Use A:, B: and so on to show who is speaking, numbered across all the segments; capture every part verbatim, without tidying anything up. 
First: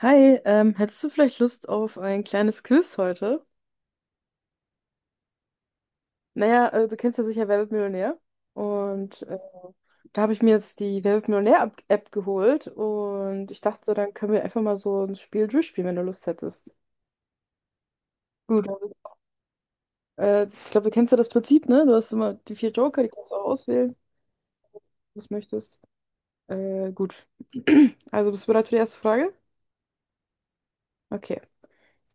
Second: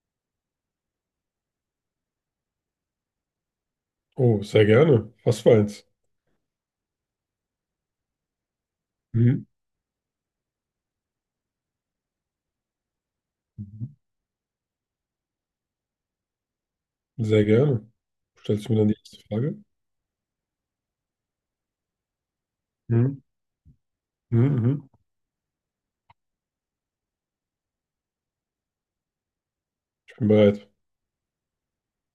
A: Hi, ähm, hättest du vielleicht Lust auf ein kleines Quiz heute?
B: Oh, sehr gerne. Was für eins?
A: Naja, äh, du kennst ja sicher Wer wird Millionär? Und äh,
B: Mhm.
A: da habe ich mir jetzt die Wer wird Millionär-App geholt und ich dachte, so,
B: Mhm.
A: dann können wir einfach mal so ein Spiel durchspielen, wenn du Lust hättest.
B: Sehr gerne.
A: Gut.
B: Stellst du mir dann die erste Frage?
A: Äh, ich glaube, du kennst ja das Prinzip, ne? Du hast immer die vier Joker, die
B: Mhm.
A: kannst du auch auswählen,
B: Mhm. Mhm.
A: was du möchtest. Äh, gut. Also bist du bereit für die erste Frage?
B: Ich bin bereit.
A: Okay.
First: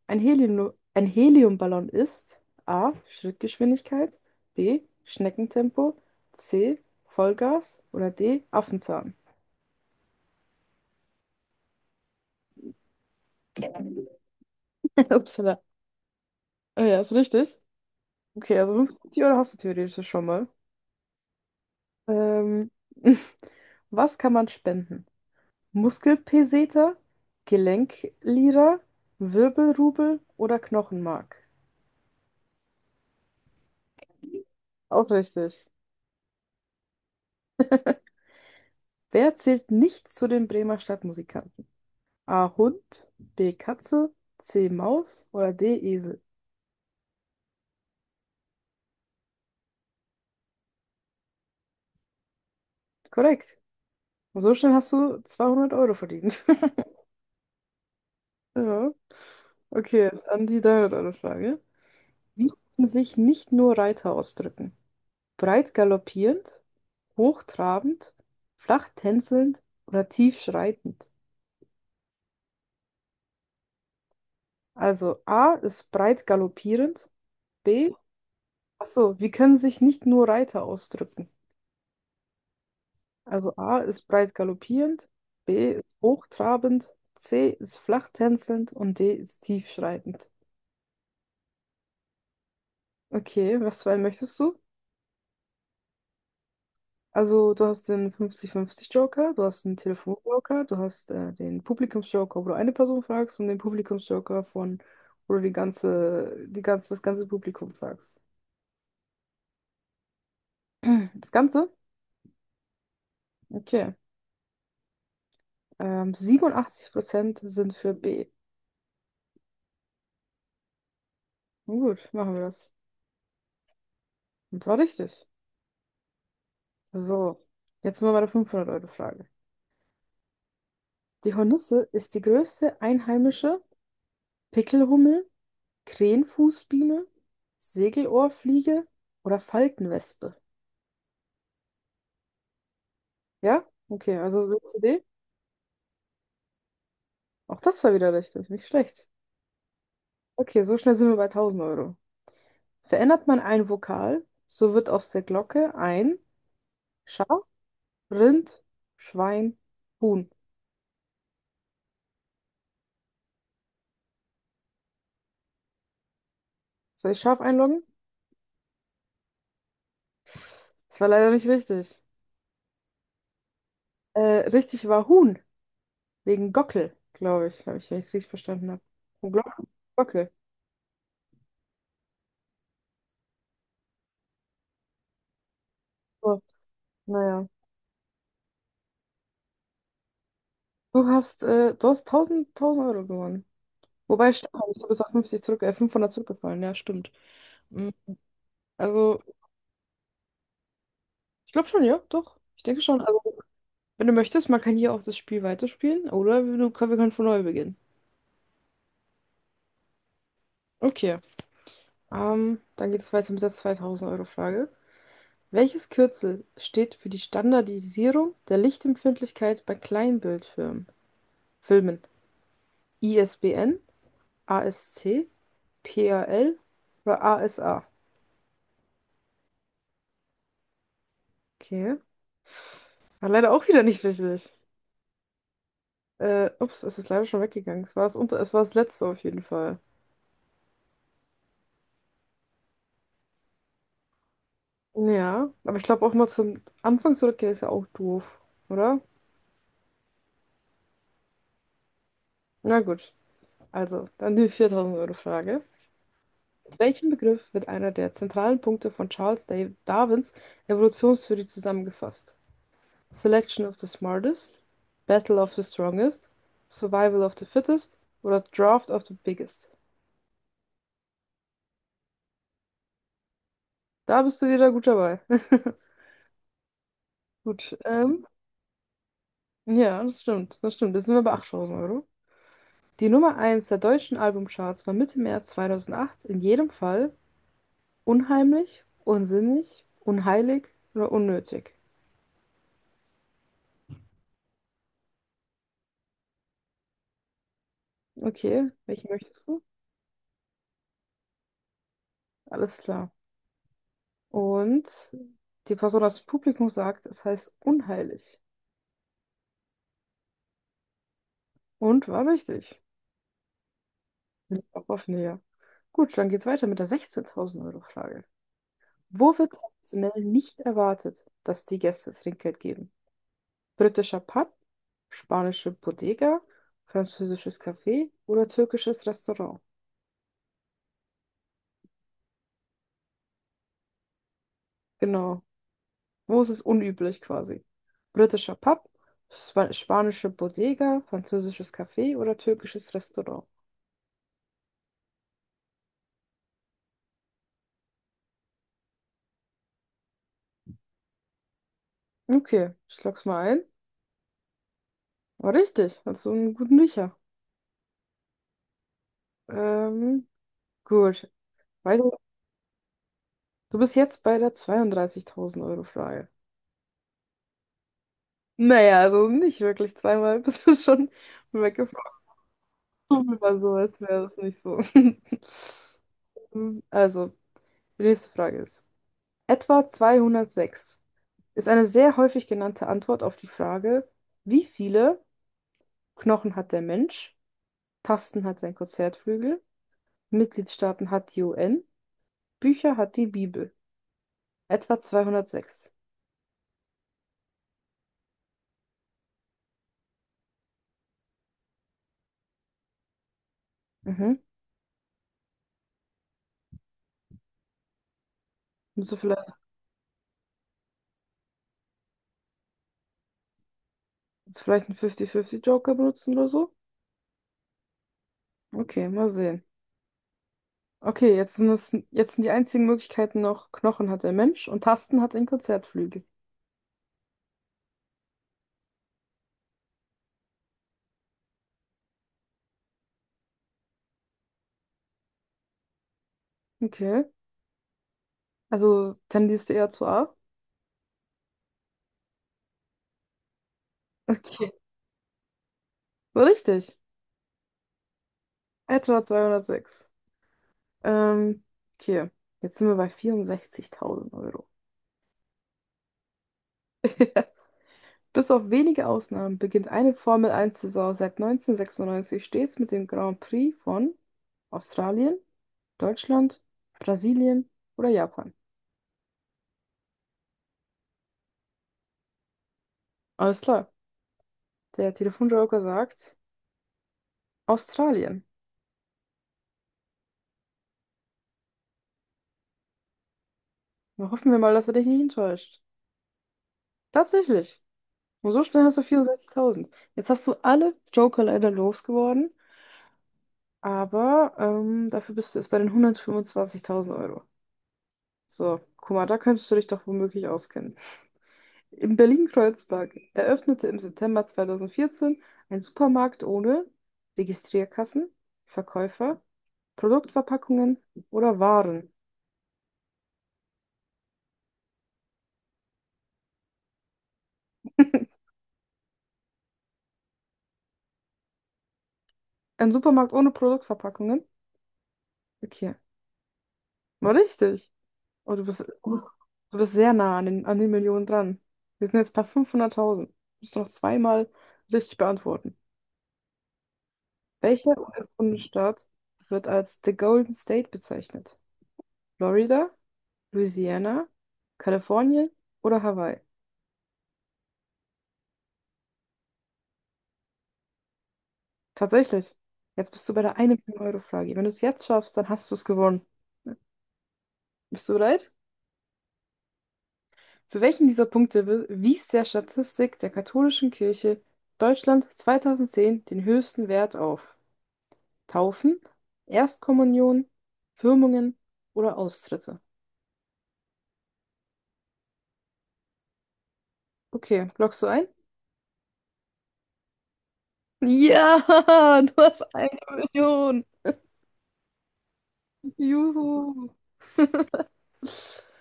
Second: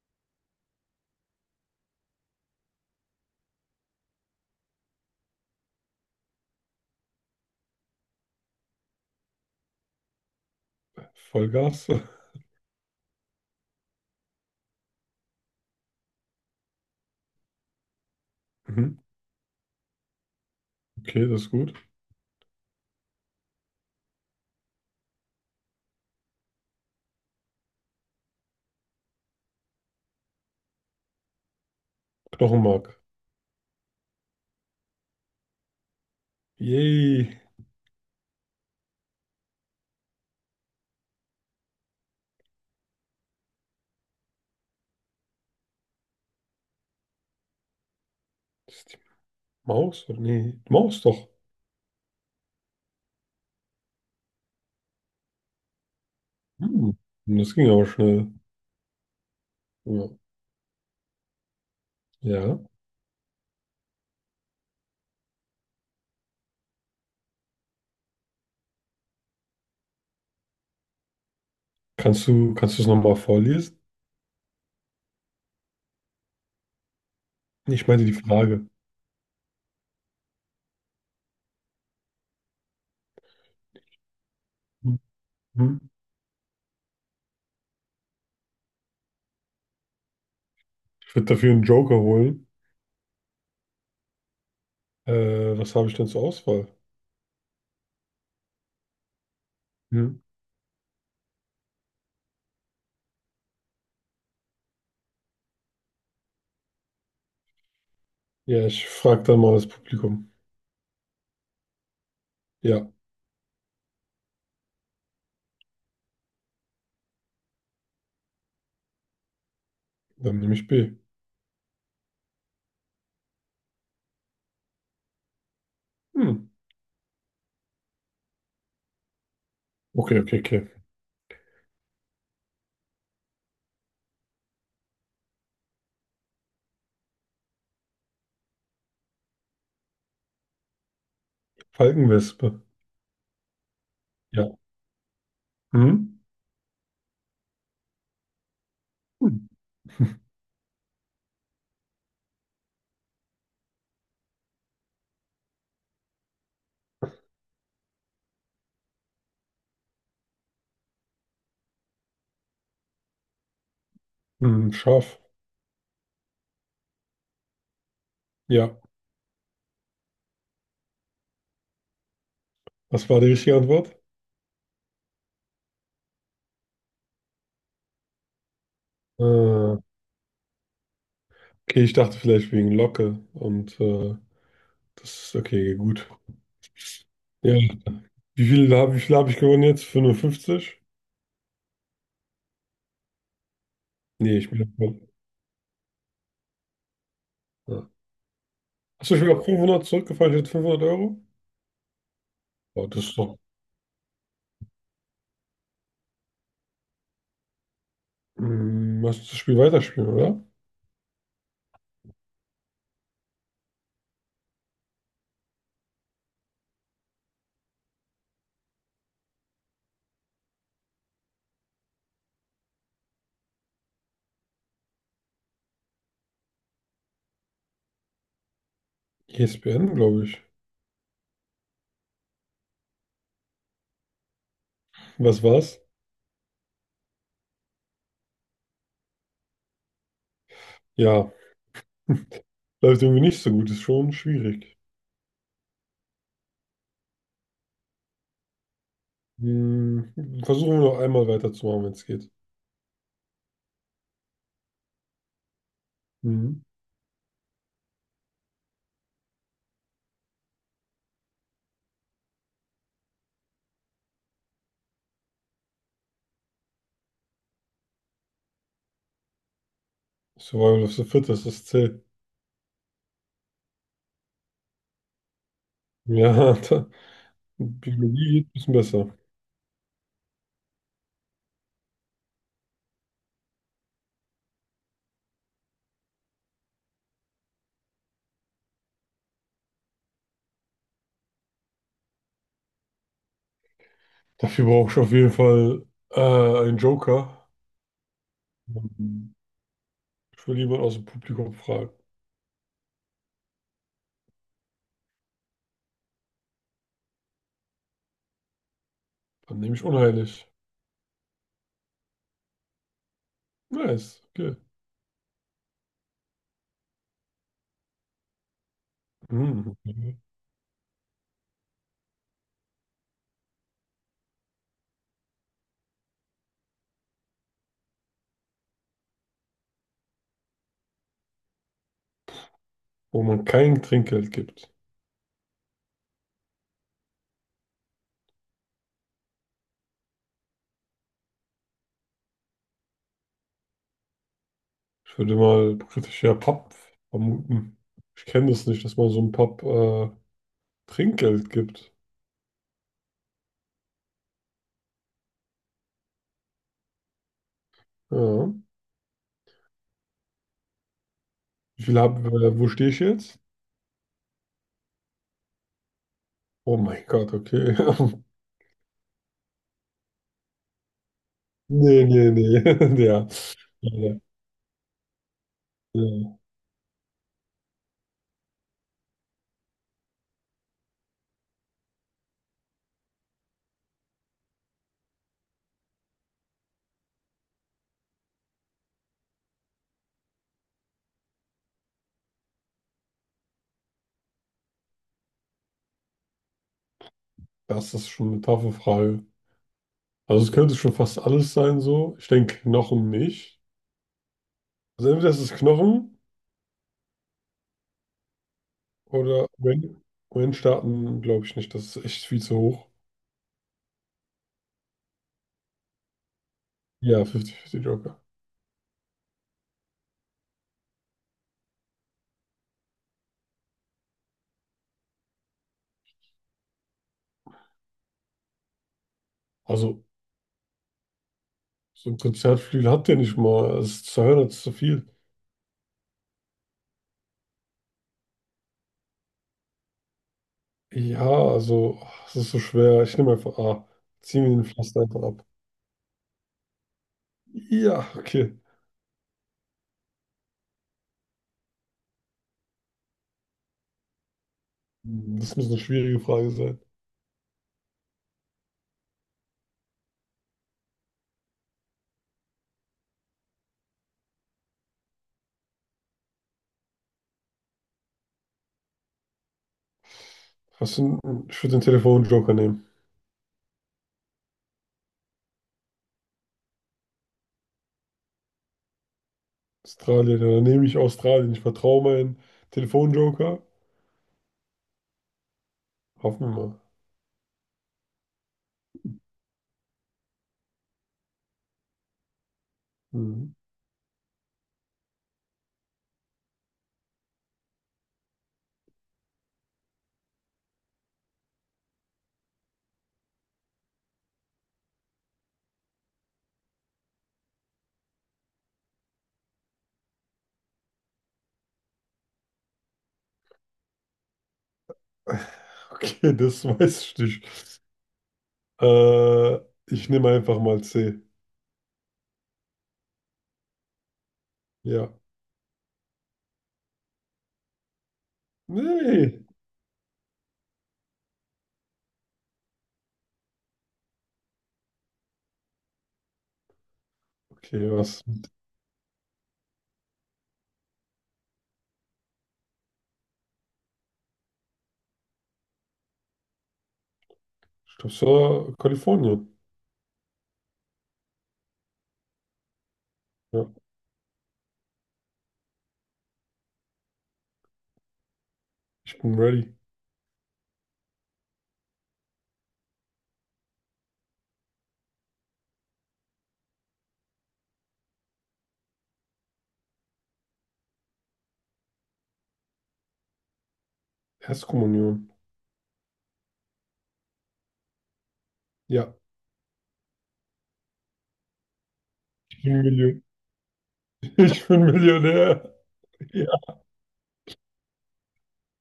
A: Ein Helium, ein Heliumballon ist A. Schrittgeschwindigkeit, B. Schneckentempo, C. Vollgas oder D. Affenzahn.
B: Vollgas.
A: Upsala. Ah, ja, ist richtig. Okay, also
B: Mhm.
A: fünfzig Euro hast du theoretisch schon mal.
B: Okay, das ist gut.
A: Ähm, was kann man spenden? Muskelpeseter, Gelenklira, Wirbelrubel oder Knochenmark?
B: Knochenmark.
A: Auch richtig.
B: Yay.
A: Wer zählt nicht zu den Bremer Stadtmusikern? A. Hund, B. Katze, C. Maus oder D. Esel.
B: Ist die Maus? Oder nee, die Maus doch.
A: Korrekt. Und so schnell hast du zweihundert Euro verdient.
B: Hm. Das ging aber schnell.
A: Ja.
B: Ja.
A: Okay, dann die dreihundert-Euro-Frage. Wie
B: Ja.
A: können sich nicht nur Reiter ausdrücken? Breit galoppierend, hochtrabend, flach tänzelnd oder tief schreitend?
B: Kannst du, kannst du es nochmal vorlesen?
A: Also A ist breit galoppierend,
B: Nee, ich
A: B.
B: meine die Frage.
A: Achso, wie können sich nicht nur Reiter ausdrücken? Also A ist breit
B: Mhm.
A: galoppierend, B
B: Mhm.
A: ist hochtrabend, C ist flach tänzelnd und D ist tiefschreitend.
B: Ich würde dafür einen Joker holen.
A: Okay, was für einen möchtest du?
B: Äh, was habe ich denn zur Auswahl?
A: Also du hast den fünfzig fünfzig-Joker, du hast den
B: Mhm.
A: Telefon-Joker, du hast äh, den Publikums-Joker, wo du eine Person fragst und den Publikums-Joker von, wo du die ganze, die ganze, das ganze Publikum fragst.
B: Ja, ich frage dann mal das Publikum.
A: Das Ganze?
B: Ja,
A: Okay. Ähm, siebenundachtzig Prozent sind für B.
B: dann nehme ich B.
A: Nun gut, machen wir das. Und war richtig.
B: Hm.
A: So, jetzt mal meine fünfhundert-Euro-Frage.
B: Okay, okay, okay.
A: Die Hornisse ist die größte einheimische Pickelhummel, Krähenfußbiene, Segelohrfliege oder Faltenwespe.
B: Falkenwespe.
A: Ja? Okay, also
B: Ja.
A: willst du den?
B: Hm?
A: Auch das war wieder richtig, nicht schlecht.
B: Hm.
A: Okay, so schnell sind wir bei tausend Euro. Verändert man ein Vokal, so wird aus der Glocke ein Schaf, Rind, Schwein, Huhn.
B: Hm, scharf.
A: Soll ich Schaf einloggen?
B: Ja.
A: Das war leider nicht richtig.
B: Was war die richtige Antwort?
A: Äh, Richtig war Huhn, wegen Gockel, glaube ich, habe ich, wenn ich es richtig verstanden habe.
B: Äh,
A: Und Glocke,
B: okay,
A: Gockel.
B: ich dachte vielleicht wegen Locke und äh, das ist okay, gut.
A: So, naja.
B: Ja. Wie viel habe wie viel hab ich gewonnen jetzt? fünfundfünfzig?
A: Du hast, äh, du hast tausend, tausend Euro gewonnen. Wobei,
B: Nee, ich
A: stimmt, gar
B: bin.
A: nicht, du bist auf fünfzig zurück, äh, fünfhundert zurückgefallen, ja, stimmt.
B: Ja.
A: Mhm.
B: Achso,
A: Also,
B: ich bin auf fünfhundert zurückgefallen. Ich hätte fünfhundert Euro.
A: ich glaube schon, ja, doch. Ich denke
B: Oh,
A: schon.
B: das ist
A: Also,
B: doch.
A: wenn du möchtest, man kann hier auch das Spiel weiterspielen oder wir, du, wir können von neu beginnen.
B: Hm, lass uns das Spiel weiterspielen, oder?
A: Okay, ähm, dann geht es weiter mit der zweitausend Euro Frage. Welches Kürzel steht für die Standardisierung der Lichtempfindlichkeit bei Kleinbildfilmen? Filmen. ISBN, ASC, PAL oder ASA?
B: E S P N, glaube ich.
A: Okay. War leider auch wieder nicht richtig.
B: Was war's?
A: Äh, ups, es ist leider schon weggegangen. Es war das, unter, es war das letzte auf jeden Fall.
B: Ja, läuft irgendwie nicht so gut. Ist schon schwierig.
A: Ja, aber ich glaube auch mal zum Anfang zurückgehen ist ja auch doof, oder?
B: Hm, versuchen wir noch einmal weiterzumachen, wenn es geht.
A: Na gut, also dann die viertausend-Euro-Frage.
B: Mhm.
A: Mit welchem Begriff wird einer der zentralen Punkte von Charles Da- Darwins Evolutionstheorie zusammengefasst? Selection of the smartest, Battle of the strongest, Survival of the fittest oder Draft of the biggest?
B: Survival of the Fittest, das zählt.
A: Da bist du wieder gut dabei.
B: Ja, da,
A: Gut, ähm,
B: Biologie geht ein bisschen besser.
A: ja, das stimmt, das stimmt. Jetzt sind wir bei achttausend Euro. Die Nummer eins der deutschen Albumcharts war Mitte März zweitausendacht in jedem Fall unheimlich, unsinnig, unheilig oder unnötig.
B: Dafür brauche ich auf jeden Fall äh, einen Joker.
A: Okay, welchen
B: Mhm.
A: möchtest du?
B: Ich will jemanden aus dem Publikum fragen.
A: Alles klar. Und die Person aus dem Publikum sagt, es heißt unheilig.
B: Dann nehme ich unheilig.
A: Und war richtig.
B: Nice, okay.
A: Liegt auch auf näher. Gut, dann geht's weiter mit der sechzehntausend Euro Frage. Wo wird
B: Hm.
A: traditionell nicht erwartet, dass die Gäste Trinkgeld geben? Britischer Pub, spanische Bodega, französisches Café oder türkisches Restaurant.
B: Wo man kein Trinkgeld gibt.
A: Genau. Wo ist es unüblich quasi? Britischer Pub, spa spanische Bodega, französisches Café oder türkisches Restaurant.
B: Ich würde mal kritisch ja Pub vermuten. Ich kenne das nicht, dass man so einem Pub äh, Trinkgeld gibt.
A: Okay, ich log's mal ein. War richtig, hast du einen guten Riecher.
B: Ja.
A: Ähm, gut.
B: Wie viel
A: Weiter.
B: hab, äh, wo stehe ich jetzt?
A: Du bist jetzt bei der zweiunddreißigtausend Euro Frage.
B: Oh mein Gott, okay.
A: Naja, also nicht wirklich zweimal bist du schon weggeflogen.
B: Nee, nee, nee. Ja.
A: Aber so, als
B: Ja,
A: wäre das nicht so.
B: ja.
A: Hm, Also, die nächste Frage ist, etwa zweihundertsechs ist eine sehr häufig genannte Antwort auf die Frage, wie viele Knochen hat der Mensch, Tasten hat sein Konzertflügel, Mitgliedstaaten hat die U N, Bücher hat die Bibel. Etwa zweihundertsechs.
B: Das ist schon eine taffe Frage. Also es könnte schon fast alles sein so. Ich denke Knochen nicht.
A: Mhm.
B: Also entweder ist es Knochen
A: Musst du
B: oder
A: vielleicht,
B: wenn, wenn starten, glaube ich nicht. Das ist echt viel zu hoch.
A: vielleicht einen fünfzig fünfzig-Joker benutzen oder so?
B: Ja, fünfzig fünfzig Joker.
A: Okay, mal sehen. Okay, jetzt sind, es, jetzt sind die einzigen Möglichkeiten noch, Knochen hat der Mensch und Tasten hat ein Konzertflügel.
B: Also so ein Konzertflügel hat der nicht mal. Es ist zu hören, es ist zu viel.
A: Okay, also tendierst du eher zu A?
B: Ja, also es ist so schwer. Ich nehme einfach A. Zieh mir den
A: Okay.
B: Pflaster einfach ab.
A: So richtig.
B: Ja, okay.
A: Etwa zweihundertsechs. Ähm, okay. Jetzt sind wir bei vierundsechzigtausend Euro.
B: Das muss eine schwierige Frage.
A: Bis auf wenige Ausnahmen beginnt eine Formel eins Saison seit neunzehnhundertsechsundneunzig stets mit dem Grand Prix von Australien, Deutschland, Brasilien oder Japan.
B: Hast du, einen- ich würde den Telefonjoker nehmen.
A: Alles klar. Der Telefonjoker sagt Australien.
B: Australien, ja, dann nehme ich Australien. Ich vertraue meinen Telefonjoker.
A: Na, hoffen wir mal, dass er dich nicht enttäuscht.
B: Hoffen wir mal.
A: Tatsächlich. Und so schnell hast du vierundsechzigtausend. Jetzt hast du alle Joker leider losgeworden.
B: Mhm.
A: Aber ähm, dafür bist du jetzt bei den hundertfünfundzwanzigtausend Euro. So, guck mal, da könntest du dich doch womöglich auskennen. In Berlin-Kreuzberg eröffnete im September zweitausendvierzehn ein Supermarkt ohne Registrierkassen, Verkäufer, Produktverpackungen oder Waren.
B: Okay, das weiß ich nicht. Äh, Ich nehme einfach mal C.
A: Ein Supermarkt ohne Produktverpackungen?
B: Ja.
A: Okay, war richtig. Oh, du bist, du bist
B: Nee.
A: du bist sehr nah an den, an den Millionen dran. Wir sind jetzt bei fünfhunderttausend. Musst du noch zweimal richtig beantworten.
B: Okay,
A: Welcher
B: was?
A: U S-Bundesstaat wird als The Golden State bezeichnet? Florida, Louisiana, Kalifornien oder Hawaii?
B: Ich glaube, es war Kalifornien.
A: Tatsächlich. Jetzt bist du bei der
B: Ja,
A: ein-Euro-Frage. Wenn du es jetzt schaffst, dann hast du es gewonnen. Bist du bereit?
B: ich bin ready.
A: Für welchen dieser Punkte wi- wies der Statistik der katholischen Kirche Deutschland zweitausendzehn den höchsten Wert auf? Taufen, Erstkommunion, Firmungen oder Austritte?
B: Erstkommunion.
A: Okay, loggst du ein?
B: Ja,
A: Ja, du
B: ich
A: hast
B: bin
A: eine
B: Million.
A: Million.
B: Ich bin Millionär. Ja,
A: Juhu.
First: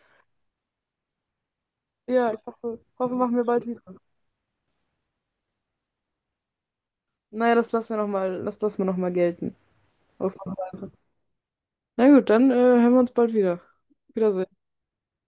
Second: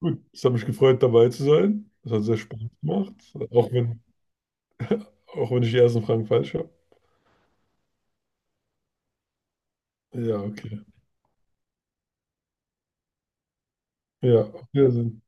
B: gut. Es hat mich gefreut, dabei zu sein. Es hat
A: Ja,
B: sehr
A: ich
B: Spaß
A: hoffe, hoffe,
B: gemacht.
A: machen wir bald
B: Auch
A: wieder.
B: wenn, auch wenn ich die ersten Fragen falsch habe.
A: Naja, das lassen wir nochmal, das lassen wir noch mal gelten.
B: Ja,
A: Ausnahmsweise.
B: okay.
A: Na gut, dann äh, hören wir uns bald wieder.
B: Ja,
A: Wiedersehen.
B: auf Wiedersehen.